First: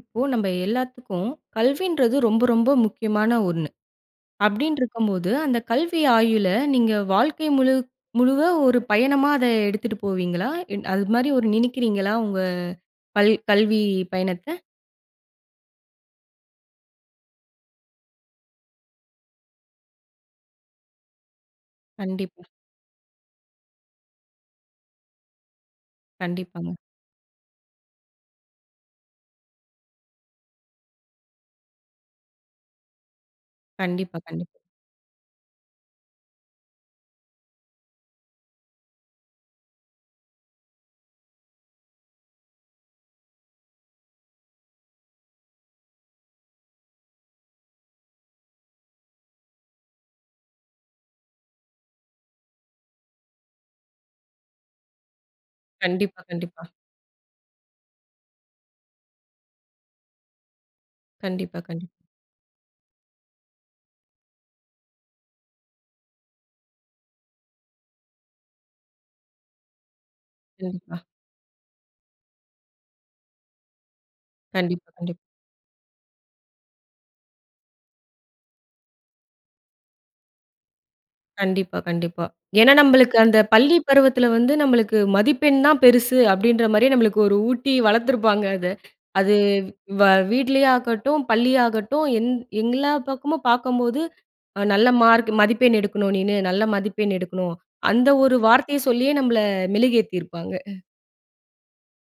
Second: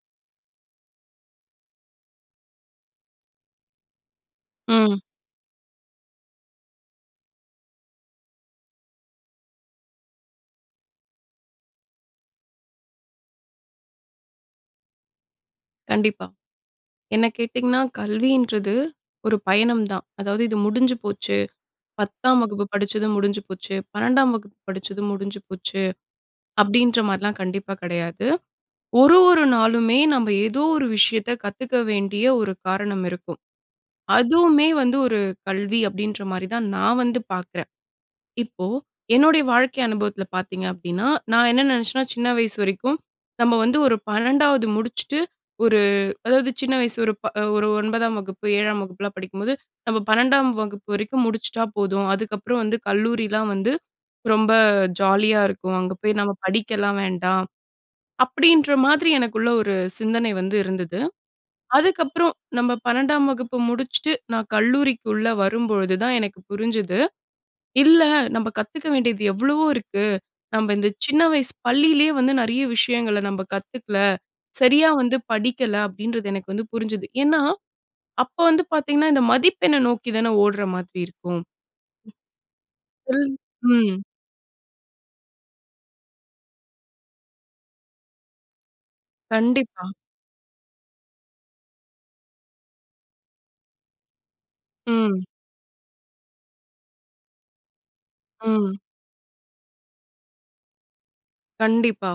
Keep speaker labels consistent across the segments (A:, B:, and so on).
A: இப்போ நம்ம எல்லாத்துக்கும் கல்வின்றது ரொம்ப ரொம்ப முக்கியமான ஒண்ணு, அப்படின்று
B: ம்.
A: இருக்கும்போது, அந்த கல்வி ஆயுளை நீங்க வாழ்க்கை முழு முழுவ ஒரு பயணமா அதை எடுத்துட்டு போவீங்களா? இல் அது மாரி ஒரு நினைக்கிறீங்களா உங்க கல் கல்வி பயணத்தை?
B: கண்டிப்பா. என்ன கேட்டிங்கன்னா கல்வின்றது ஒரு பயணம் தான், அதாவது இது முடிஞ்சு போச்சு, 10ம்
A: கண்டிப்பா.
B: வகுப்பு படிச்சதும் முடிஞ்சு போச்சு, 12ம் வகுப்பு படிச்சதும் முடிஞ்சு போச்சு,
A: கண்டிப்பாங்க.
B: அப்படின்ற மாதிரிலாம் கண்டிப்பா கிடையாது. ஒரு ஒரு நாளுமே நம்ப ஏதோ ஒரு விஷயத்தை கத்துக்க வேண்டிய ஒரு காரணம் இருக்கும்.
A: கண்டிப்பா, கண்டிப்பா.
B: அதுவுமே வந்து ஒரு கல்வி அப்படின்ற மாரி தான் நான் வந்து பார்க்குறேன். இப்போ என்னுடைய வாழ்க்கை அனுபவத்தில பார்த்திங்க அப்படின்னா, நான் என்ன நினைச்சேன்னா சின்ன வயசு வரைக்கும், நம்ம வந்து ஒரு 12வது முடிச்சுட்டு, ஒரு அதாவது சின்ன வயசு ஒரு ஒரு ப 9ஆம் வகுப்பு 7ம் வகுப்புலாம் படிக்கும்போது நம்ம 12ம் வகுப்பு வரைக்கும் முடிச்சிட்டா போதும், அதுக்கப்புறம் வந்து கல்லூரிலாம் வந்து ரொம்ப ஜாலியா இருக்கும், அங்கே போய்
A: கண்டிப்பா,
B: நம்ம
A: கண்டிப்பா.
B: படிக்கலாம் வேண்டாம், அப்படின்ற மாதிரி எனக்குள்ள ஒரு சிந்தனை வந்து இருந்தது,
A: கண்டிப்பா, கண்டிப்பா.
B: அதுக்கப்புறம் நம்ம 12ம் வகுப்பு முடிச்சிட்டு, நான் கல்லூரிக்குள்ள வரும்பொழுது தான் எனக்கு புரிஞ்சுது, இல்ல நம்ம கத்துக்க வேண்டியது எவ்வளவோ இருக்கு, நம்ம இந்த
A: கண்டிப்பா.
B: சின்ன வயசு பள்ளியிலேயே வந்து நிறைய விஷயங்களை நம்ப கத்துக்கல, சரியா
A: கண்டிப்பா,
B: வந்து
A: கண்டிப்பா
B: படிக்கல, அப்படின்றது எனக்கு வந்து புரிஞ்சது. ஏன்னா, அப்ப வந்து பார்த்தீங்கனா இந்த மதிப்பெண்ண நோக்கி தான ஓடுற மாதிரி இருக்கும்.
A: கண்டிப்பா, கண்டிப்பா. ஏன்னா நம்மளுக்கு அந்த
B: [unintelligible]
A: பள்ளி
B: ம்.
A: பருவத்தில வந்து நம்மளுக்கு மதிப்பெண் தான் பெருசு, அப்படின்ற மாதிரி நம்மளுக்கு ஒரு ஊட்டி வளர்த்துருப்பாங்க. அத அது
B: கண்டிப்பா.
A: வ வீட்லேயே ஆகட்டும் பள்ளியாகட்டும் எந் எல்லா பக்கமும் பார்க்கும்போது நல்ல
B: ம்.
A: மார்க் மதிப்பெண் எடுக்கணும் நீனு நல்ல மதிப்பெண் எடுக்கணும் அந்த ஒரு
B: ம்.
A: வார்த்தையை சொல்லியே நம்மள மெழுகேத்தியிருப்பாங்க.
B: கண்டிப்பா.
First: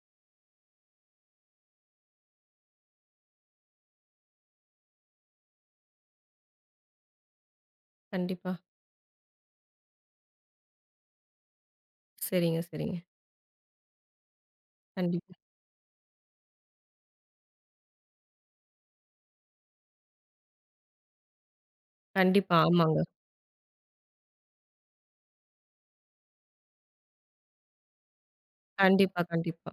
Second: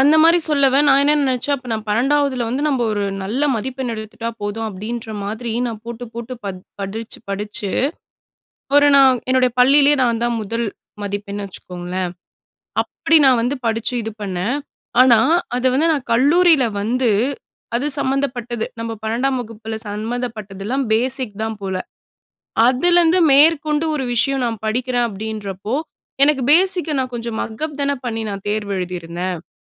B: அந்த மாதிரி சொல்லவ நான் என்ன நினைச்சேன், அப்போ நான் 12வதில வந்து நம்ம ஒரு நல்ல மதிப்பெண் எடுத்துட்டா போதும் அப்படின்ற மாதிரி, நான் போட்டு போட்டு ப படிச்சு படிச்சு,
A: கண்டிப்பா.
B: ஒரு நான் என்னுடைய பள்ளியிலேயே நான் தான் முதல் மதிப்பெண் வச்சுக்கோங்களேன்,
A: சரிங்க சரிங்க.
B: அப்படி நான் வந்து படிச்சு இது பண்ணேன், ஆனா
A: கண்டிப்பா.
B: அதை வந்து நான் கல்லூரியில வந்து, அது சம்மந்தப்பட்டது நம்ம 12டாம் வகுப்பில சம்மந்தப்பட்டதெல்லாம் பேசிக் தான் போல,
A: கண்டிப்பா, ஆமாங்க.
B: அதிலிருந்து மேற்கொண்டு ஒரு விஷயம் நான் படிக்கிறேன் அப்படின்றப்போ, எனக்கு பேசிக் கா நான் கொஞ்சம் மக்அப் தான பண்ணி நான் தேர்வு
A: கண்டிப்பா
B: எழுதியிருந்தேன்.
A: கண்டிப்பா.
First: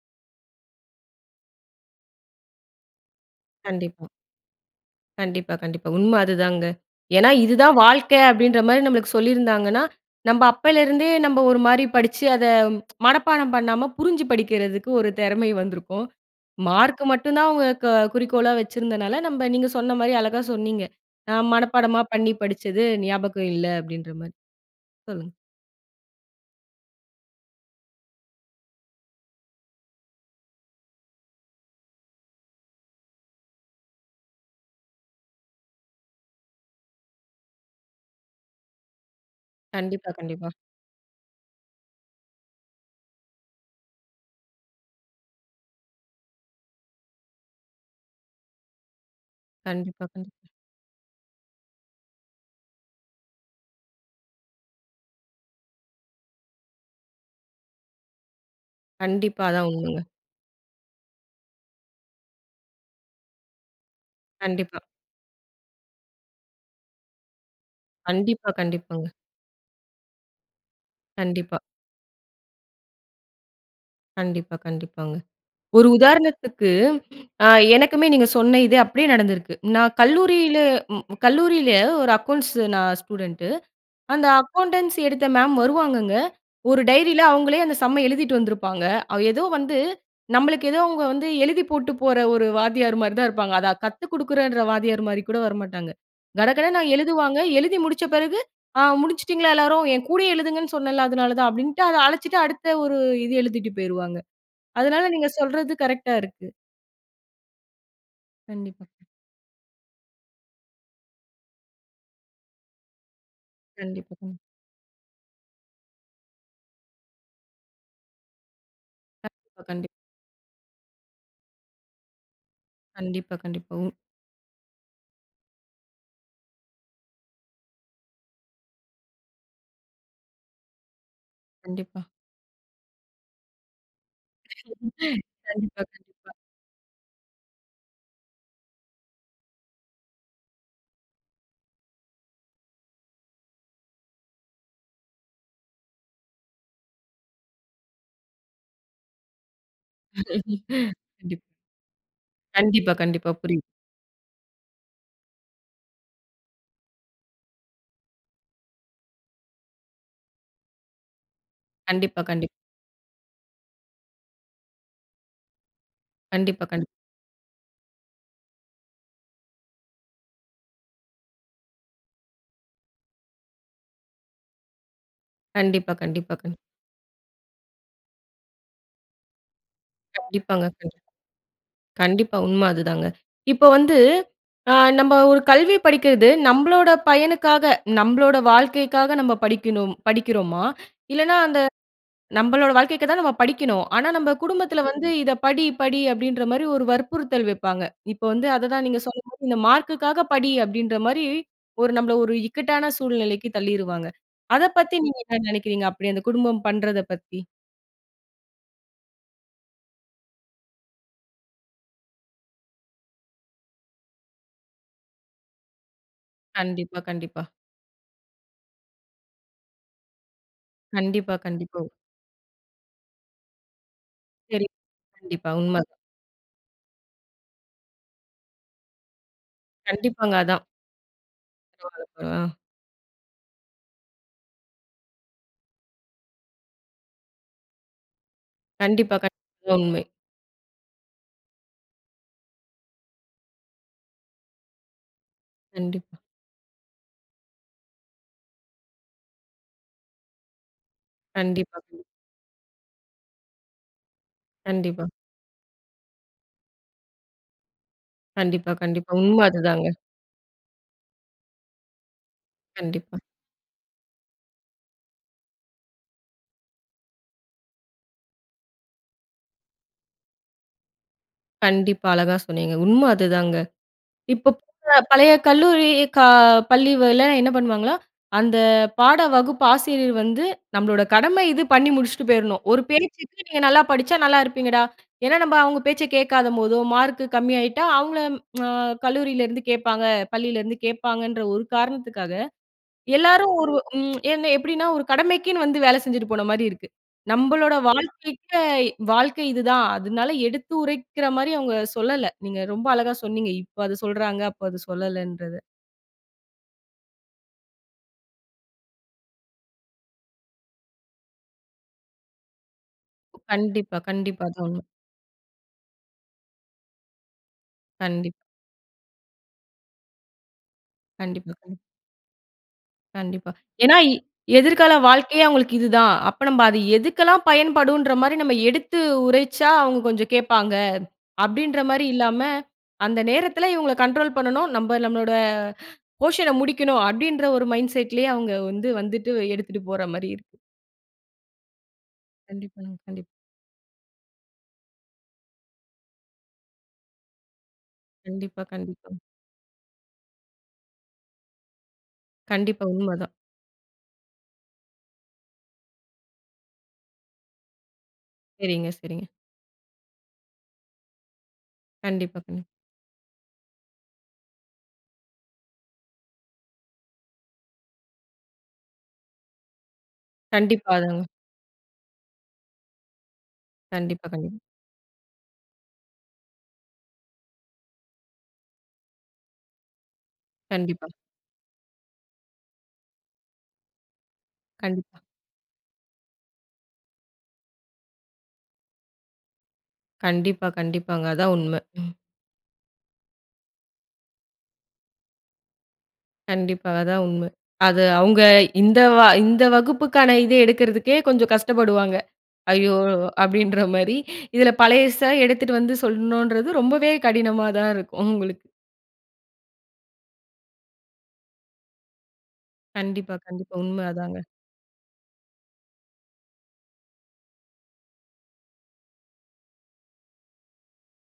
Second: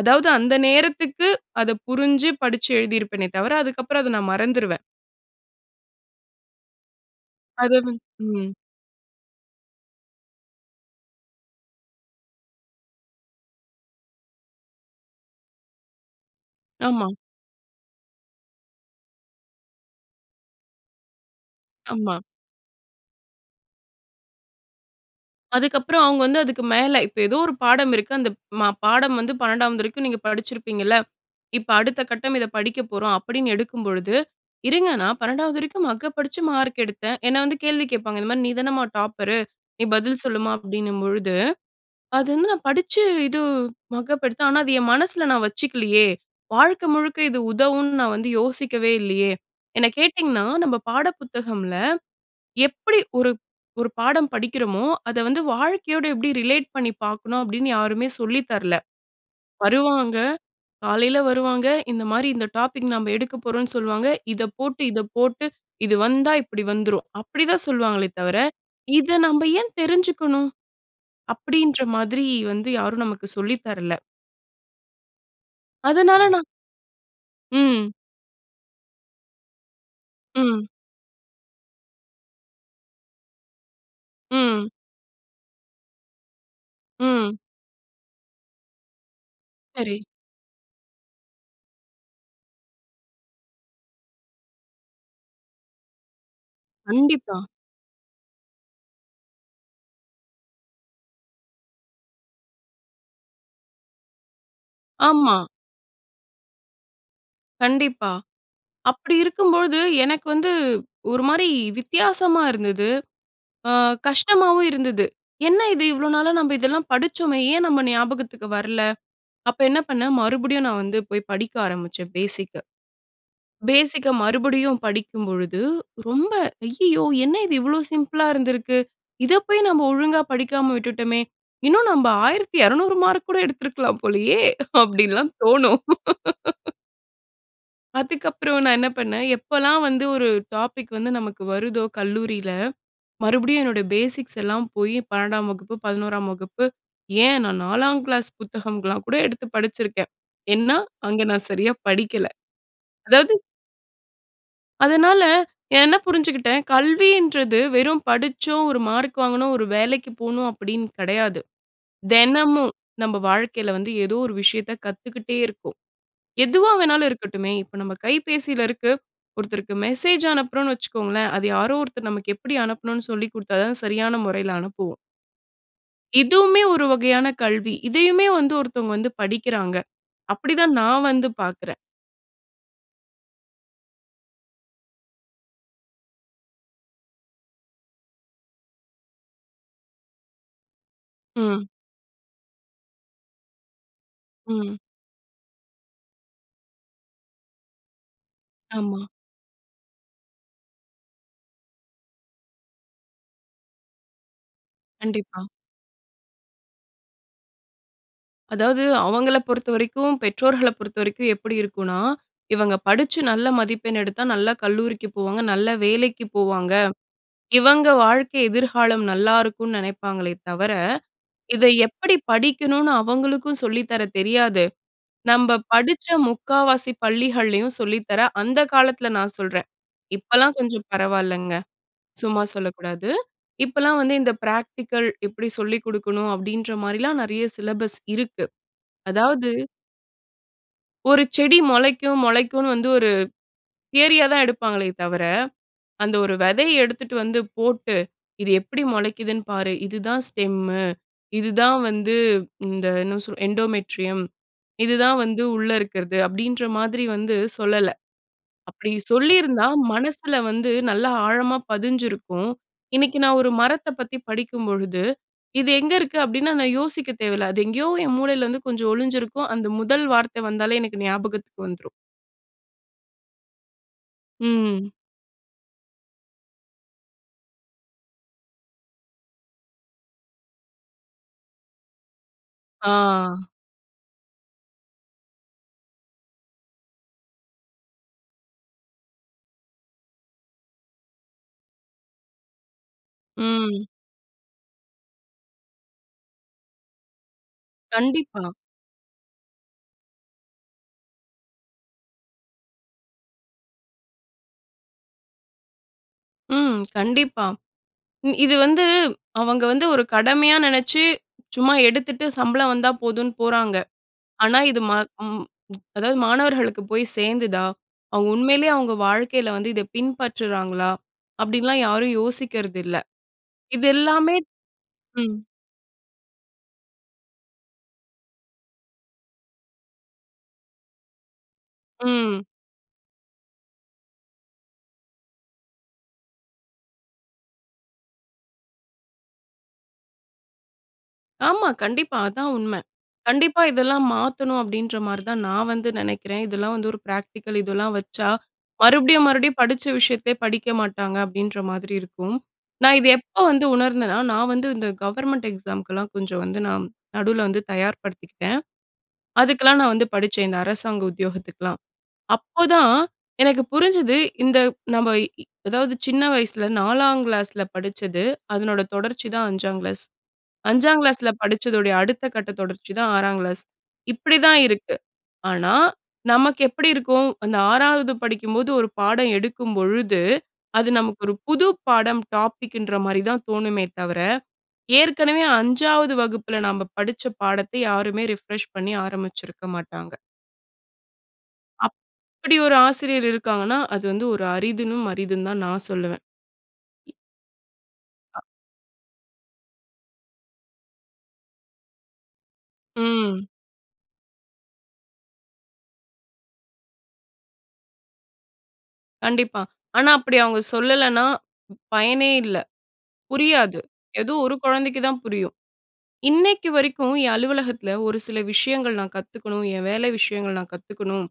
B: அதாவது அந்த நேரத்துக்கு, அதை புரிஞ்சி படிச்சு எழுதியிருப்பேனே தவிர, அதுக்கு அப்புறம்
A: கண்டிப்பா.
B: அத நான் மறந்துருவேன்.
A: கண்டிப்பா கண்டிப்பா உண்மை அதுதாங்க. ஏன்னா இதுதான்
B: அது.
A: வாழ்க்கை
B: ம்.
A: அப்படின்ற மாரி நம்மளுக்கு சொல்லியிருந்தாங்கன்னா, நம்ம அப்போலேருந்தே நம்ம ஒரு மாதிரி படிச்சு அதை மனப்பாடம் பண்ணாமல் புரிஞ்சு படிக்கிறதுக்கு ஒரு திறமை வந்திருக்கும். மார்க்
B: ஆமா.
A: மட்டும் தான் அவங்க குறிக்கோளா வச்சிருந்தனால நம்ம நீங்க சொன்ன மாதிரி, அழகா சொன்னீங்க. "நான் மனப்பாடமா
B: ஆமா.
A: பண்ணி படிச்சது ஞாபகம் இல்ல." அப்படின்ற மாதிரி சொல்லுங்க.
B: அதுக்கப்புறம் அவங்க வந்து அதுக்கு மேல இப்போ ஏதோ ஒரு பாடம் இருக்கு, அந்த பாடம் வந்து 12வது வரைக்கும் நீங்க படிச்சிருப்பீங்கல்ல, இப்போ அடுத்த கட்டம் இதை படிக்க போறோம் அப்படின்னு எடுக்கும்பொழுது, "இருங்க நான் 12வது வரைக்கும் மக்கப் அடிச்சு மார்க் எடுத்தேன்," என்னை வந்து கேள்வி கேட்பாங்க, இந்த மாதிரி. "நீதானம்மா டாப்பர், நீ
A: கண்டிப்பா
B: பதில்
A: கண்டிப்பா.
B: சொல்லுமா," அப்படின்னும்பொழுது, அது வந்து 'நான் படிச்சு இது மக்கப் எடுத்தேன், ஆனா, அது என் மனசில நான் வச்சுக்கலையே, வாழ்க்கை முழுக்க இது உதவும்னு நான் வந்து யோசிக்கவே இல்லையே,' என்னை
A: கண்டிப்பா
B: கேட்டிங்கன்னா
A: கண்டிப்பா.
B: நம்ம பாட புத்தகமில எப்படி ஒரு ஒரு பாடம் படிக்கிறோமோ, அதை வந்து வாழ்க்கையோட எப்படி ரிலேட் பண்ணி பாக்கணும் அப்படின்னு யாருமே சொல்லி தரல,
A: கண்டிப்பா, அதான் உண்மைங்க.
B: வருவாங்க, காலையில வருவாங்க, இந்த மாதிரி "இந்த டாபிக் நம்ப எடுக்க போறோம்னு சொல்வாங்க, இதை
A: கண்டிப்பா.
B: போட்டு இதை போட்டு இது வந்தா இப்படி வந்துரும்," அப்படி தான் சொல்வாங்களே தவிர
A: கண்டிப்பா கண்டிப்பாங்க.
B: இதை நம்ம ஏன் தெரிஞ்சிக்கணும்?
A: கண்டிப்பா.
B: அப்படின்ற மாதிரி வந்து யாரும் நமக்கு சொல்லி தரல.
A: கண்டிப்பா கண்டிப்பாங்க, ஒரு
B: அதனால நான்
A: உதாரணத்துக்கு, அ
B: ம்.
A: எனக்குமே நீங்க சொன்ன இது அப்படியே நடந்திருக்கு. நான் கல்லூரியில
B: ம்.
A: கல்லூரியில ஒரு அக்கவுண்ட்ஸ் நான் ஸ்டூடண்ட் அந்த
B: ம்.
A: அக்கவுண்டன்சி எடுத்த மேம் வருவாங்கங்க, ஒரு டைரியில
B: ம்.
A: அவங்களே அந்த சம்ம எழுதிட்டு வந்திருப்பாங்க, ஏதோ வந்து,
B: சரி.
A: நம்மளுக்கு ஏதோ அவங்க வந்து எழுதி போட்டு போற ஒரு வாத்தியார் மாதிரி தான் இருப்பாங்க, அதை கத்து குடுக்குற வாத்தியார் மாதிரி கூட வரமாட்டாங்க, கடகடன்னு
B: கண்டிப்பா.
A: எழுதுவாங்க, எழுதி முடிச்ச பிறகு, ஆ முடிச்சுட்டீங்களா எல்லாரும், என் கூடயே எழுதுங்கனு சொன்னேல்ல அதனால தான், அப்படின்ட்டு அதை அழிச்சிட்டு அடுத்த ஒரு இது எழுதிட்டு போய்டுவாங்க, அதனால நீங்க
B: ஆமா.
A: சொல்றது கரெக்ட்டா இருக்கு.
B: கண்டிப்பா.
A: கண்டிப்பாக.
B: அப்படி இருக்கும்போது எனக்கு வந்து ஒரு மாரி வித்தியாசமா இருந்தது. அ
A: கண்டிப்பாங்க.
B: கஷ்டமாவும் இருந்தது. என்ன இது இவ்ளோ நாளா நம்ம இதெல்லாம் படிச்சோமே? ஏன் நம்ம ஞாபகத்துக்கு வரல? அப்ப
A: கண்டிப்பா.
B: என்ன
A: கண்டிப்பா.
B: பண்ணேன், மறுபடியும் நான் வந்து போய் படிக்க ஆரம்பிச்சேன் பேசிக்கு.
A: கண்டிப்பா. கண்டிப்பா. உ
B: பேசிக்கு மறுபடியும் படிக்கும் பொழுது, ரொம்ப "ஐய்யயோ! என்ன இது இவ்ளோ சிம்பிள்ளா இருந்திருக்கு. இத போய் நம்ம ஒழுங்கா படிக்காம விட்டுட்டோமே. இன்னும் நம்ம
A: கண்டிப்பா.
B: 1,200 மார்க் கூட எடுத்திருக்கலாம் போலயே." அப்டின்னுலாம் தோணும்.
A: கண்டிப்பா. கண்டிப்பா.
B: அதுக்கப்புறம் நான் என்ன பண்ணேன் எப்போலாம் வந்து ஒரு டாபிக் வந்து நமக்கு வருதோ கல்லூரியில மறுபடியும் என்னோட பேசிக்ஸ் எல்லாம் போய் 12ம் வகுப்பு, 11ம் வகுப்பு ஏன் நான் 4ங்கிளாஸ் புத்தகம்லாம் கூட எடுத்து படிச்சிருக்கேன். ஏன்னா, அங்க
A: கண்டிப்
B: நான் சரியா படிக்கல.
A: கண்டிப்பா. கண்டிப்பா.
B: அதாவது.
A: புரியுது.
B: அதனால என்ன புரிஞ்சுக்கிட்டேன். கல்வின்றது வெறும் படிச்சோம் ஒரு மார்க் வாங்கணும், ஒரு வேலைக்கு போணும் அப்படின்னு கிடையாது.
A: கண்டிப்பா. கண்டிப்பா.
B: தினமும் நம்ம வாழ்க்கையில வந்து ஏதோ ஒரு விஷயத்த கத்துக்கிட்டே இருக்கோம்.
A: கண்டிப்பா.
B: எதுவா
A: கண்டிப்
B: வேணாலும் இருக்கட்டுமே இப்ப நம்ம கைபேசியில இருக்கு, ஒருத்தருக்கு மெசேஜ் அனுப்புறோன்னு வச்சுக்கோங்களேன். அத யாரோ ஒருத்தர் நமக்கு எப்படி அனுப்பணும்னு சொல்லிக் குடுத்தா தான் சரியான முறையில அனுப்புவோம்.
A: கண்டிப்பா கண்டிப்பா கண்
B: இதுவுமே ஒரு வகையான கல்வி. இதையுமே வந்து ஒருத்தவங்க வந்து, படிக்கிறாங்க. அப்படி
A: கண்டிப்பாங்க
B: தான்
A: கண்டிப்
B: நான் வந்து பாக்றேன்.
A: கண்டிப்பா. உண்ம அதுதாங்க. இப்ப வந்து, அ, நம்ம ஒரு கல்வி படிக்கிறது. நம்மளோட பயனுக்காக. நம்மளோட வாழ்க்கைக்காக நம்ம படிக்கணும். படிக்கிறோமா? இல்லன்னா, அந்த
B: ம்.
A: நம்மளோட வாழ்க்கைக்கு தான் நம்ம படிக்கணும். ஆனா, நம்ம
B: ம்.
A: குடும்பத்தில வந்து, இத படி படி அப்படின்ற மாரி, ஒரு வற்புறுத்தல் வப்பாங்க. இப்ப வந்து, அதுதா, நீங்க
B: ஆமா.
A: சொன்ன, இந்த மார்க்குக்காக படி. அப்படின்ற மாரி ஒரு நம்மள ஒரு, இக்கட்டான சூழ்நிலைக்கு தள்ளிருவாங்க. அத பத்தி, நீங்க என்ன
B: கண்டிப்பா.
A: நெனக்கிறீங்க? அப்படி அந்த குடும்பம் பண்றத பத்தி
B: அதாவது, அவங்கள பொறுத்தவரைக்கும், பெற்றோர்கள பொறுத்தவரைக்கும், எப்படி இருக்குனா. இவங்க படுச்சு நல்ல மதிப்பெண் எடுத்தா, நல்ல கல்லூரிக்கு போவாங்க. நல்ல வேலைக்கு போவாங்க.
A: கண்டிப்பா கண்டிப்பா.
B: இவங்க வாழ்க்கை எதிர்காலம், நல்லாயிருக்கும்னு நினைப்பாங்களே தவர,
A: கண்டிப்பா
B: இத
A: கண்டிப்போ.
B: எப்படி படிக்கணும்னு அவங்களுக்கு, சொல்லித்தர தெரியாது.
A: சரி. கண்டிப்பா.
B: நம்ம
A: உண்ம.
B: படுச்ச 3/4வாசி பள்ளிகள்லயும் சொல்லி தர, அந்த காலத்தில நான் சொல்றே.
A: கண்டிப்பாங்க.
B: இப்பலாம்
A: அதான்.
B: கொஞ்சம், பரவாயில்லங்க.
A: போறப்ப [unintelligible] ஆ.
B: சும்மா சொல்லக்கூடாது. இப்பலாம் வந்து இந்த பிராக்டிகல், எப்படி சொல்லிக் கொடுக்கணும். அப்படின்ற மாரிலாம் நெறய சிலபஸ் இருக்கு.
A: கண்டிப்பா.
B: அதாவது
A: கண்டிபா உண்மை.
B: ஒரு செடி மொளைக்கும் மொளைக்குன்னு வந்து ஒரு தியரியா தான் எடுப்பாங்களே தவிர, அந்த
A: கண்டிப்பா.
B: ஒரு வெதைய எடுத்துட்டு வந்து போட்டு "இது எப்புடி மொளைக்குதுன்னு பாரு. இதுதான் ஸ்டெம்மு இதுதான்
A: கண்டிப்பா. [unintelligible]
B: வந்து இந்த என்ன சொல் எண்டோமெட்ரியம் இது
A: கண்டிப்பா.
B: தான் வந்து உள்ள இருக்கறது" அப்டின்ற மாதிரி வந்து சொல்லல.
A: கண்டிப்பா,
B: அப்டி
A: கண்டிப்பா. உண்ம
B: சொல்லியிருந்தா
A: அதுதாங்க.
B: மனசுல வந்து நல்ல ஆழமா பதிஞ்சிருக்கும். இன்னைக்கு
A: கண்டிப்பா.
B: நான் ஒரு மரத்த பத்தி படிக்கும் பொழுது, "இது எங்க இருக்கு" அப்படின்னா நான் யோசிக்க தேவையில்ல. அது எங்கயோ என் மூளையில வந்து கொஞ்சம் ஒளிஞ்சிருக்கும். அந்த முதல் வார்த்த வந்தாலே எனக்கு ஞாபகத்துக்கு வந்துரும்.
A: கண்டிப்பா, அழகா சொன்னீங்க. உண்ம அதுதாங்க. இப்போ
B: ம்.
A: [unintelligible] பழைய கல்லூரி கா பள்ளிகள்ல என்ன பண்ணுவாங்களா, அந்த பாட வகுப்பு ஆசிரியர் வந்து நம்பளோட கடமை இது பண்ணி முடிச்சுட்டு போயிரணும். ஒரு பேச்சுக்கு
B: ஆ.
A: "நீங்க நல்லா படிச்சா, நல்லா இருப்பீங்கடா" ஏன்னா நம்ம அவுங்க பேச்ச கேட்காதம்போதோ, மார்க்கு கம்மி ஆயிட்டா, அவுங்கள அ கல்லூரியிலருந்து கேப்பாங்க! பள்ளிலருந்து கேட்பாங்கன்ற, ஒரு காரணத்துக்காக, எல்லாரும் ஒரு
B: ம்.
A: ம் என்ன எப்படின்னா, ஒரு கடமைக்குன்னு வந்து வேலை செஞ்சுட்டு போன மாரி இருக்கு. நம்பளோட
B: கண்டிப்பா.
A: வாழ்க்கைக்கு வாழ்க்கை இதுதான். அதனால எடுத்து உரைக்கிற மாரி அவுங்க சொல்லல! நீங்க ரொம்ப அழகா சொன்னீங்க. இப்ப அத சொல்றாங்க. அப்போ அது சொல்லலன்றது.
B: ம். கண்டிப்பா. இ இது வந்து, அவங்க வந்து ஒரு கடமையா நெனச்சு, சும்மா எடுத்துட்டு, சம்பளம் வந்தா போதுன்னு போறாங்க.
A: கண்டிப்பா, கண்டிப்பா.
B: ஆனா,
A: அதா
B: இது.
A: உண்ம.
B: ம ம் அதாவது, மாணவர்களுக்கு போய் சேர்ந்துதா? அவங்க
A: கண்டிப்.
B: உண்மயிலயே, அவங்க வாழ்க்கையில வந்து, இத பின்பற்றுறாங்களா?
A: கண்டிப்பா.
B: அப்படின்லாம் யாரும் யோசிக்கிறது இல்ல.
A: கண்டிப்பா.
B: இது
A: ஏன்னா,
B: எல்லாமே
A: எதிர்கால
B: ம்.
A: வாழ்க்கையே, அவங்களுக்கு இதுதா. அப்ப, நம்ம அது எதுக்கெல்லாம் பயன்படுன்ற மாரி, நம்ம எடுத்து உரைச்சா, அவங்க கொஞ்ச கேட்பாங்க. அப்படின்ற மாரி இல்லாம,
B: ம்.
A: அந்த நேரத்தில இவங்கள கண்ட்ரோல் பண்ணணும். நம்ப, நம்மளோட, அ போர்ஷன முடிக்கணும். அப்படின்ற ஒரு மைண்ட் செட் லயே அவங்க வந்து, வந்துட்டு எடுத்துட்டு போற மாரி இருக்கு.
B: ஆமா. கண்டிப்பா. அதான் உண்ம.
A: கண்டிப்பா. கண்டிப்
B: கண்டிப்பா, இதெல்லாம் மாத்தணும். அப்படின்ற மாரி தான், நான் வந்து நெனக்கிறேன். இதெல்லாம் வந்து, ஒரு பிராக்டிகல் இதெல்லா வச்சா,
A: கண்டிப்பா. கண்டிப்பா.
B: மறுபடியும், மறுபடியும், படிச்ச விஷயத்தையே படிக்க மாட்டாங்க. அப்படின்ற மாதிரி இருக்கும்.
A: கண்டிப்பா.
B: நான் இத
A: உண்மதான்.
B: எப்ப வந்து உணர்ந்தேன்னா, நான் வந்து இந்த கவர்மெண்ட் எக்ஸாமு க்குலா, கொஞ்ச வந்து நான், நடுவுல வந்து தயார்படுத்திக்கிட்டேன்.
A: சரிங்க, சரிங்க.
B: அதுக்குலாம் நான் வந்து படிச்சேன். இந்த அரசாங்க உத்தியோகத்துக்குலாம்.
A: கண்டிப்பா. கண்
B: அப்போதான் எனக்கு புரிஞ்சுது, இந்த நம்ம இ அதாவது, சின்ன வயசுல 4ங் கிளாஸ்ல படிச்சது. அதனோட தொடர்ச்சி தான் 5ங் கிளாஸ்.
A: கண்டிப்பா.
B: 5ங்
A: அதாங்க.
B: கிளாஸ்ல படிச்சதோடய, அடுத்த கட்டத் தொடர்ச்சி தான், 6ங் கிளாஸ்.
A: கண்டிப்பா.
B: இப்படி
A: கண்டி
B: தான் இருக்கு. ஆனா, நமக்கு எப்படி இருக்கும். அந்த 6வது படிக்கும்போது ஒரு பாடம் எடுக்கும்பொழுது, அது
A: கண்டிப்பா.
B: நமக்கு ஒரு புது பாடம். டாப்பிக் குன்ற மாரி தான் தோணுமே தவர,
A: கண்டிப்பா.
B: ஏற்கனவே 5வது வகுப்புல நம்ம படிச்ச பாடத்த யாருமே ரிஃப்ரெஷ் பண்ணி, ஆரம்பிச்சிருக்க மாட்டாங்க!
A: கண்டிப்பா. கண்டிப்பாங்க. அதாந் உண்ம.
B: அப்
A: ம்.
B: அப்டி ஒரு ஆசிரியர், இருக்காங்கன்னா, அது வந்து ஒரு அரிதினும், அரிதுன்தா, நான் சொல்லுவேன்.
A: கண்டிப்பா. அதான் உண்ம. அது
B: அ.
A: அவுங்க இந்த வ இந்த வகுப்புக்கான இத எடுக்கறதுக்கே கொஞ்ச கஷ்டப்படுவாங்க. "ஐயோ!"
B: ம்.
A: அப்படின்ற மாரி. இதில, பழையச எடுத்துட்டு வந்து, சொல்லணும்ன்றது ரொம்பவே கடினமாதான் இருக்கும். அவுங்களுக்கு!
B: கண்டிப்பா. ஆனா அப்பிடி அவுங்க சொல்லலன்னா, பயனே இல்ல.
A: கண்டிப்பா, கண்டிப்பா.
B: புரியாது,
A: உண்மை
B: எதோ
A: அதாங்க.
B: ஒரு குழந்தைக்கு தான் புரியும். இன்னக்கி வரைக்கும் என் அலுவலகத்தில ஒரு சில விஷயங்கள் நான் கத்துக்கணும், என் வேலை விஷயங்கள் நான் கத்துக்கணும்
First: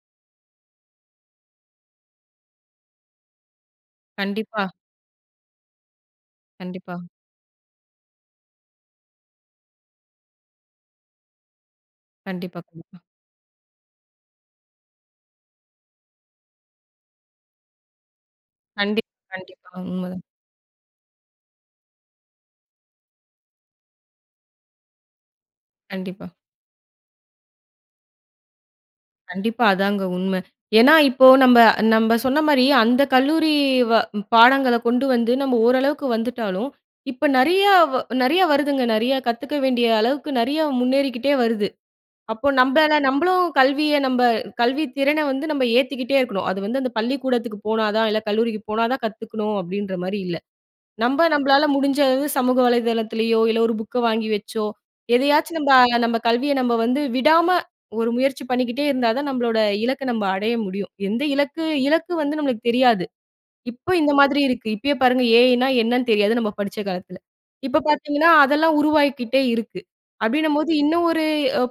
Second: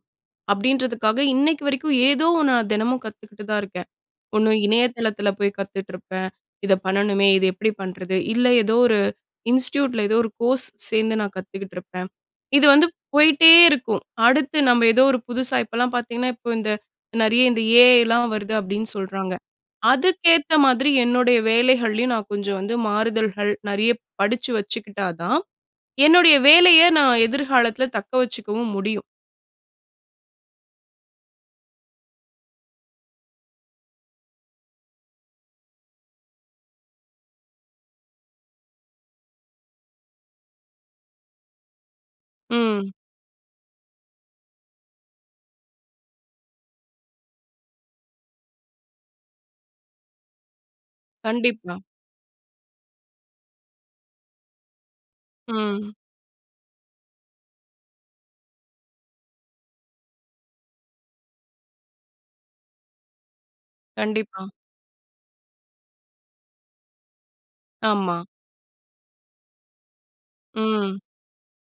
B: அப்பிடின்றதுக்காக, இன்னைக்கு வரைக்கும் ஏதோ நான் தினமும் கத்துக்கிட்டு தான் இருக்கேன். ஒண்ணு
A: கண்டிப்பா.
B: இணையதளத்தில போய் கத்துகிட்டிருப்பேன். இத
A: கண்டிப்பா.
B: பண்ணணுமே! இத எப்பிடி பண்ணுறது? இல்ல, எதோ ஒரு இன்ஸ்டிடியூட்டில எதோ ஒரு கோர்ஸ் சேர்ந்து நான் கத்துக்கிட்டுருப்பேன்.
A: கண்டிப்பா,
B: இது வந்து
A: கண்டிப்பா.
B: போயிட்டே இருக்கும். அடுத்து நம்ம ஏதோ ஒரு புதுசா இப்பல்லாம் பார்த்தீங்கன்னா, இப்ப இந்த நிறைய இந்த ஏ.ஐ. லாம் வருது அப்பிடின்னு
A: கண்டிப்பா,
B: சொல்றாங்க.
A: கண்டிப்பா. உண்ம தான்.
B: அதுக்கேத்த மாதிரி என்னுடைய வேலைகள்லயும் நான் கொஞ்சம் வந்து மாறுதல்கள் நிறைய படிச்சு வச்சுக்கிட்டா தான்,
A: கண்டிப்பா.
B: என்னுடைய வேலைய நான் எதிர்காலத்தில தக்க வச்சுக்கவும் முடியும்.
A: கண்டிப்பா. அதாங்க உண்ம. ஏன்னா, இப்போ நம்ப, நம்ப சொன்னமாரி அந்த கல்லூரி வ பாடங்கள கொண்டு வந்து நம்ம ஓரளவுக்கு வந்துட்டாலும் இப்ப நிறையா நிறையா வருதுங்க. நிறையா கத்துக்க வேண்டிய அளவுக்கு நிறையா முன்னேறிக்கிட்டே வருது. அப்போ
B: ம்.
A: நம்மள நம்மளும் கல்விய நம்ப கல்வி திறன வந்து நம்ம ஏத்திக்கிட்டே இருக்கணும். அது வந்து அந்த பள்ளிக்கூடத்துக்கு போனா தான் இல்ல, கல்லூரிக்கு போனா தான் கத்துக்கணும் அப்பிடின்றமாரி இல்ல. நம்ப நம்மளால
B: கண்டிப்பா.
A: முடிஞ்ச அளவு சமூக வலைதளத்திலயோ! இல்ல ஒரு புக்க வாங்கி வச்சோ! எதையாச்சும் நம்ப
B: ம்.
A: நம்ம கல்விய நம்ம வந்து விடாம ஒரு முயற்சி பண்ணிக்கிட்டே இருந்தா தான் நம்மளோட இலக்க நம்ப அடைய முடியும். எந்த இலக்கு இலக்கு வந்து நம்மளுக்கு தெரியாது. இப்ப இந்த மாதிரி
B: கண்டிப்பா.
A: இருக்கு. இப்பயே பாருங்க! ஏ.ஐ. ன்னா என்னன்னு தெரியாது. நம்ம படிச்ச காலத்தில. இப்ப
B: ஆமா.
A: பார்த்தீங்கன்னா அதெல்லாம் உருவாக்கிட்டே இருக்கு. அப்பிடின்னம்போது
B: ம்.
A: இன்னும் ஒரு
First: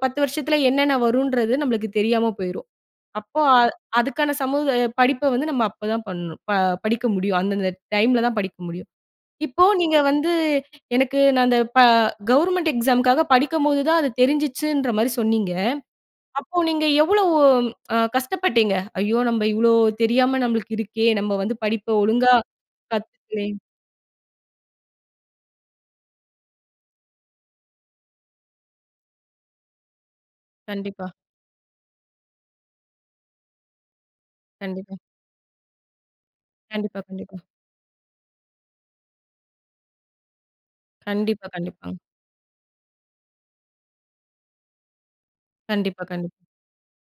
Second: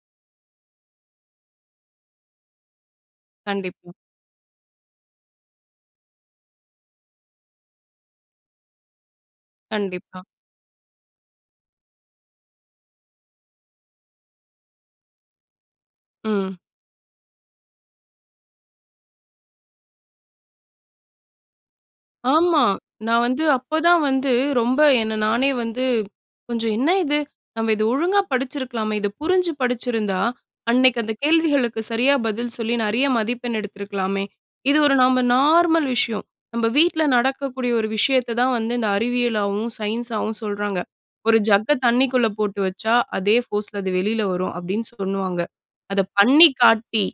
A: 10 வருஷத்தில என்னென்ன வருன்றது நம்மளுக்கு தெரியாம போயிரும். அப்போ
B: கண்டிப்பா.
A: அதுக்கான சமூக படிப்ப வந்து நம்ம அப்பதான் பணணும். ப படிக்க முடியும். அந்தந்த டைம்ல தான் படிக்க முடியும். இப்போ நீங்க
B: கண்டிப்பா.
A: வந்து எனக்கு நான் அந்த ப கவர்ன்மென்ட் எக்ஸாம்க்காக படிக்கும்போது தான் அது தெரிஞ்சிச்சுன்றமாரி சொன்னீங்க.
B: ம்.
A: அப்போ நீங்க எவ்வளவு அ கஷ்டப்பட்டீங்க? ஐயோ! நம்ப இவ்வளோ தெரியாம நம்மளுக்கு இருக்கே! நம்ப வந்து படிப்ப ஒழுங்கா
B: ஆமா. நான் வந்து
A: கத்துக்கல்லயே!
B: அப்ப தான் வந்து ரொம்ப என்ன நானே வந்து கொஞ்சம் "என்ன இது? நம்ம இத ஒழுங்கா படிச்சிருக்கலாமே! இத புரிஞ்சு படிதச்சிருந்தா, அன்னக்கி
A: கண்டிப்பா.
B: அந்த கேள்விகளுக்கு சரியா பதில் சொல்லி நிறைய மதிப்பெண் எடுத்திருக்கலாமே!" இது ஒரு
A: கண்டிப்பா.
B: நம்ம நார்மல் விஷயம். நம்ம
A: கண்டிப்பா,
B: வீட்ல
A: கண்டிப்பா.
B: நடக்கக்கூடிய ஒரு விஷயத்த தான் வந்து இந்த அறிவியலாவும், சயின்ஸாவும் சொல்றாங்க. ஒரு
A: கண்டிப்பா,
B: ஜக்க
A: கண்டிப்பாங்க.
B: தண்ணிக்குள்ள போட்டு வச்சா, அதே ஃபோர்ஸ்ல அது வெளில வரும் அப்பிடின்னு சொல்லுவாங்க. அத
A: கண்டிப்பா, கண்டிப்பா.
B: பண்ணி காட்டி,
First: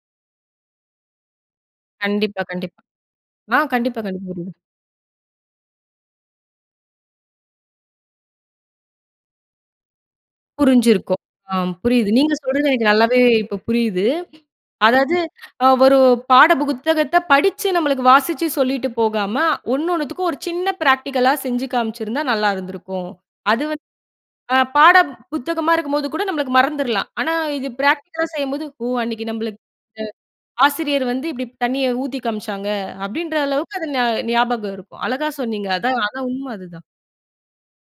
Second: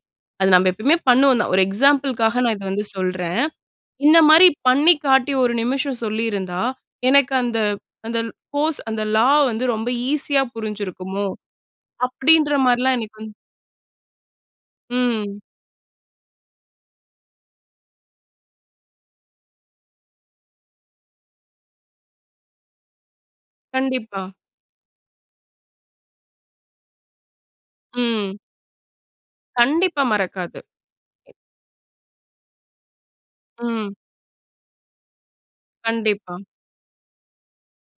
B: அத நம்ம எப்பமே பண்ணுவோம் தான். ஒரு எக்ஸாம்பிள்
A: கண்டிப்பா,
B: காக நான் இத
A: கண்டிப்பா.
B: வந்து சொல்றேன்.
A: ஆ கண்டிப்பா,
B: இந்த
A: கண்டிப்பா.
B: மாதிரி
A: புரியுது.
B: பண்ணி காட்டி ஒரு நிமிஷம் சொல்லியிருந்தா, எனக்கு அந்த அந்த கோர்ஸ் அந்த லா வந்து ரொம்ப ஈஸியா
A: புரிஞ்சிருக்கும்.
B: புரிஞ்சிருக்குமோ!
A: ஆம் புரியுது. நீங்க
B: அப்பிடின்ற
A: சொல்றது எனக்கு
B: மாரிலாம் எனக்கு
A: நல்லாவே
B: வந்து
A: இப்ப புரியுது. அதாவது
B: ம்.
A: அ ஒரு பாட புத்தகத்த படிச்சு நம்மளுக்கு வாசிச்சு சொல்லிட்டு போகாம, ஒன்னொன்னுத்துக்கும் ஒரு சின்ன பிராக்டிகலா செஞ்சு காமிச்சிருந்தா நல்லா இருந்திருக்கும். அது வந்து
B: கண்டிப்பா.
A: அ பாட புத்தகமாக இருக்கும்போது கூட நம்மளுக்கு மறந்துர்லாம். ஆனா, இது பிராக்டிகலா
B: ம்.
A: செய்யும்போது "ஓ அன்னக்கி நம்மளுக்கு
B: கண்டிப்பா மறக்காது.
A: ஆசிரியர் வந்து இப்பிடி தண்ணீய ஊத்தி காமிச்சாங்க". அப்படின்ற அளவுக்கு அது
B: ம்.
A: ஞாபகம் இருக்கும். அழகா சொன்னீங்க. அதான், அதான்
B: கண்டிப்பா.
A: உண்ம அதுதான்.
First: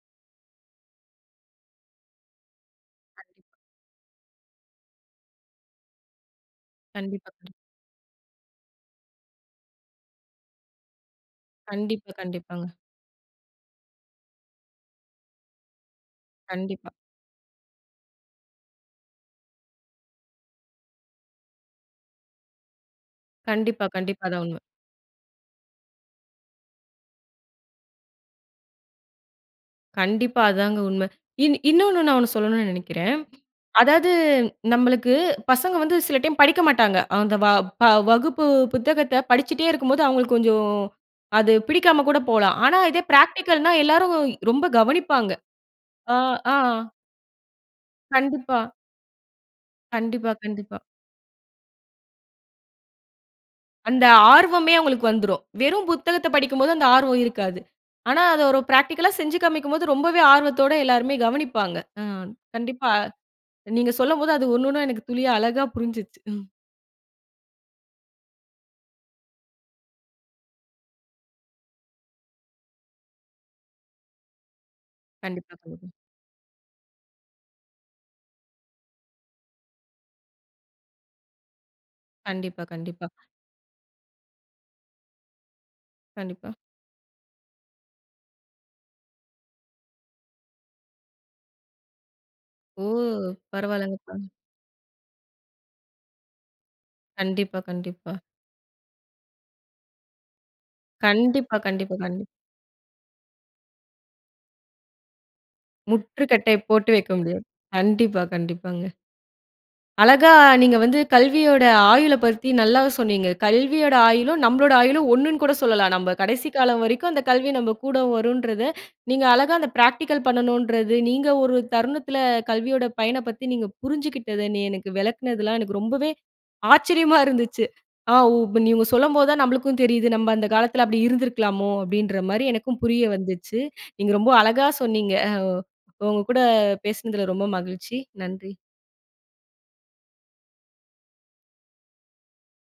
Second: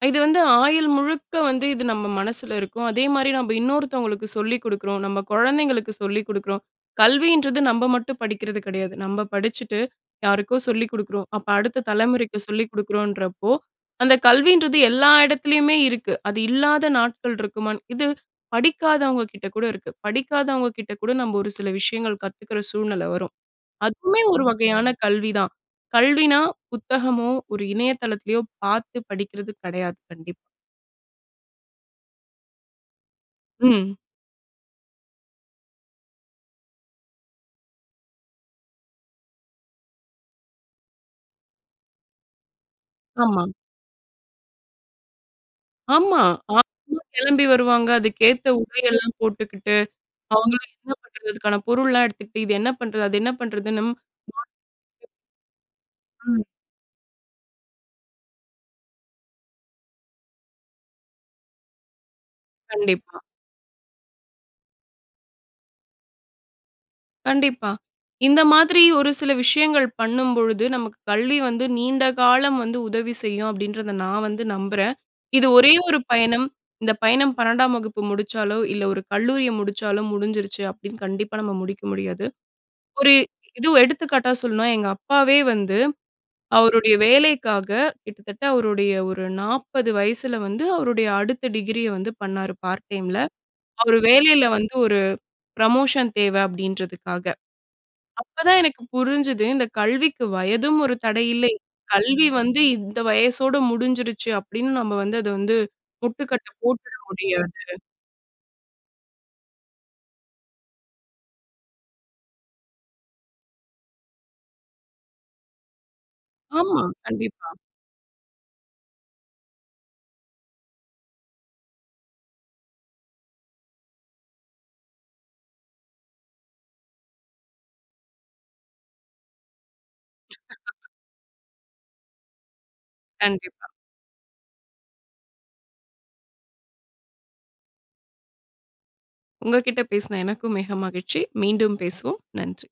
B: அ இது வந்து ஆயுள் முழுக்க வந்து இது நம்ம மனசில இருக்கும். அதேமாரி
A: கண்டிப்பா.
B: நம்ப இன்னொருத்தவங்களுக்கு சொல்லிக் குடுக்கறோம். நம்ப குழந்தைகளுக்கு சொல்லிக் குடுக்கறோம்.
A: கண்டிப்பா, கண்டிப்
B: கல்வின்றது நம்ப மட்டும் படிக்கிறது கிடையாது. நம்ப படிச்சுட்டு, யாருக்கோ சொல்லிக் குடுக்கறோம். அப்ப அடுத்த
A: கண்டிப்பா,
B: தலைமுறைக்கு சொல்லிக்
A: கண்டிப்பாங்க.
B: குடுக்குறோன்றப்போ, அந்த கல்வின்றது எல்லா இடத்திலயுமே இருக்கு. அது இல்லாத
A: கண்டிப்பா.
B: நாட்கள் இருக்குமான் இது படிக்காதவங்க கிட்ட கூட இருக்கு. படிக்காதவங்க கிட்ட கூட நம்ப ஒரு சில விஷயங்கள் கத்துக்கிற சூழ்நிலை வரும்.
A: கண்டிப்பா,
B: அதுவுமே
A: கண்டிப்பா. அதான்
B: ஒரு
A: உண்ம.
B: வகையான கல்வி தான். கல்வினா புத்தகமோ, ஒரு இணைய தளத்திலயோ பார்த்து படிக்கிறது கெடையாது. கண்டிப்பா.
A: கண்டிப்பா. அதாங்க உண்ம. இன் இன்னொன்னு நான் ஒண்ணு சொல்லணுனு நினைக்கிறேன்.
B: ம்.
A: அதாவது நம்மளுக்கு பசங்க வந்து சில டைம் படிக்க மாட்டாங்க. அந்த வ ப வகுப்பு புத்தகத்த படிச்சுட்டே இருக்கும்போது அவுங்களுக்கு கொஞ்சோம் அது பிடிக்காம கூட போலாம். ஆனா இதே
B: ஆமா.
A: பிராக்டிகல்னா எல்லாரும் ரொம்ப கவனிப்பாங்க. ஆ,
B: ஆமா
A: ஆ.
B: [unintelligible] கெளம்பி வருவாங்க. அதுக்கேத்த
A: கண்டிப்பா.
B: உடையெல்லாம் போட்டுக்கிட்டு,
A: கண்டிப்பா,
B: அவுங்களும்
A: கண்டிப்பா.
B: [unintelligible] அதுக்கான பொருள்லாம் எடுத்துக்கிட்டு, இது என்ன பண்றது? அது என்ன பண்றதுன்னும்
A: அந்த ஆர்வமே
B: [unintelligible]
A: அவுங்களுக்கு வந்துரும். வெறும் புத்தகத்த
B: ம்.
A: படிக்கும் போது அந்த ஆர்வம் இருக்காது. ஆனா அத ஒரு பிராக்டிகல்லா செஞ்சு காமிக்கும்போது, ரொம்பவே ஆர்வத்தோட எல்லாருமே கவனிப்பாங்க. ஆ. கண்டிப்பா
B: கண்டிப்பா.
A: நீங்க சொல்லம்போது அது ஒண்ணு ஒண்ணா எனக்கு துளியா அழகா புரிஞ்சுருச்சு. ம்.
B: கண்டிப்பா. "இந்த மாதிரி ஒரு சில விஷயங்கள் பண்ணும்பொழுது, நமக்கு கல்வி வந்து நீண்ட காலம் வந்து உதவி செய்யும்" அப்படின்றத நான் வந்து நம்புறேன். இது
A: கண்டிப்பா.
B: ஒரே
A: [unintelligible]
B: ஒரு பயணம். இந்த பயணம் 12 வகுப்பு முடிச்சாலோ, இல்ல ஒரு கல்லூரிய முடிச்சாலோ, முடிஞ்சிருச்சு அப்படின்னு கண்டிப்பா நம்ம முடிக்க முடியாது.
A: கண்டிப்பா, கண்டிப்பா.
B: ஒரு எதோ எடுத்துக்காட்டா சொல்லணுனா, எங்க அப்பாவே வந்து
A: கண்டிப்பா.
B: அவருடைய வேலைக்காக, கிட்டத்தட்ட அவருடைய ஒரு 40 வயசுல வந்து அவருடைய அடுத்த டிகிரி ய வந்து பண்ணாரு,
A: ஓ!
B: பார்ட் டைம் ல. அவரு
A: பரவால்லங்கப்பா!
B: வேலையில வந்து ஒரு புரமோஷன் தேவ அப்பிடின்றதுக்காக.
A: கண்டிப்பா, கண்டிப்பா.
B: அப்ப தான் எனக்கு புரிஞ்சுது, "இந்த கல்விக்கு வயதும் ஒரு தடை இல்லை.
A: கண்டிப்பா. கண்டிப்பா, கண்டிப்பா.
B: கல்வி வந்து இந்த வயசோட முடிஞ்சிடுச்சு" அப்படின்னு நம்ம வந்து அதை வந்து, முட்டுக்கட்ட
A: முற்றுக்கட்டை போட்டு
B: போட்டுட
A: வைக்க முடியாது.
B: முடியாது.
A: கண்டிப்பா, கண்டிப்பாங்க. அழகா, நீங்க வந்து கல்வியோட ஆயுள பத்தி நல்லா சொன்னீங்க. கல்வியோட ஆயுளும், நம்மளோட ஆயுளும் ஒண்ணுனு கூட சொல்லலாம். நம்ம கடைசி காலம்
B: ஆமா.
A: வரைக்கும் அந்த கல்வி
B: கண்டிப்பா.
A: நம்ம கூட வருன்றத, நீங்க அழகா அந்த பிராக்டிகல் பண்ணணுன்றது, நீங்க ஒரு தருணத்துல கல்வியோட பயன பத்தி நீங்க புரிஞ்சுக்கிட்டது. நீ எனக்கு விளக்குனதுலாம் எனக்கு ரொம்பவே, ஆச்சரியமா இருந்துச்சு. ஆ ஓ இப்ப நீங்க சொல்லும்போது தான் நம்மளுக்கும் தெரியுது, "நம்ம அந்த காலத்துல அப்பிடி இருந்திருக்கலாமோ?" அப்படின்றமாரி எனக்கும் புரிய வந்துச்சு.
B: கண்டிப்பா.
A: நீங்க ரொம்ப அழகா சொன்னிீங்க. அ, ஓ உங்க கூட பேசுனதுல ரொம்ப மகிழ்ச்சி. நன்றி!
B: உங்ககிட்ட பேசுன எனக்கும் மிக மகிழ்ச்சி. மீண்டும் பேசுவோம். நன்றி.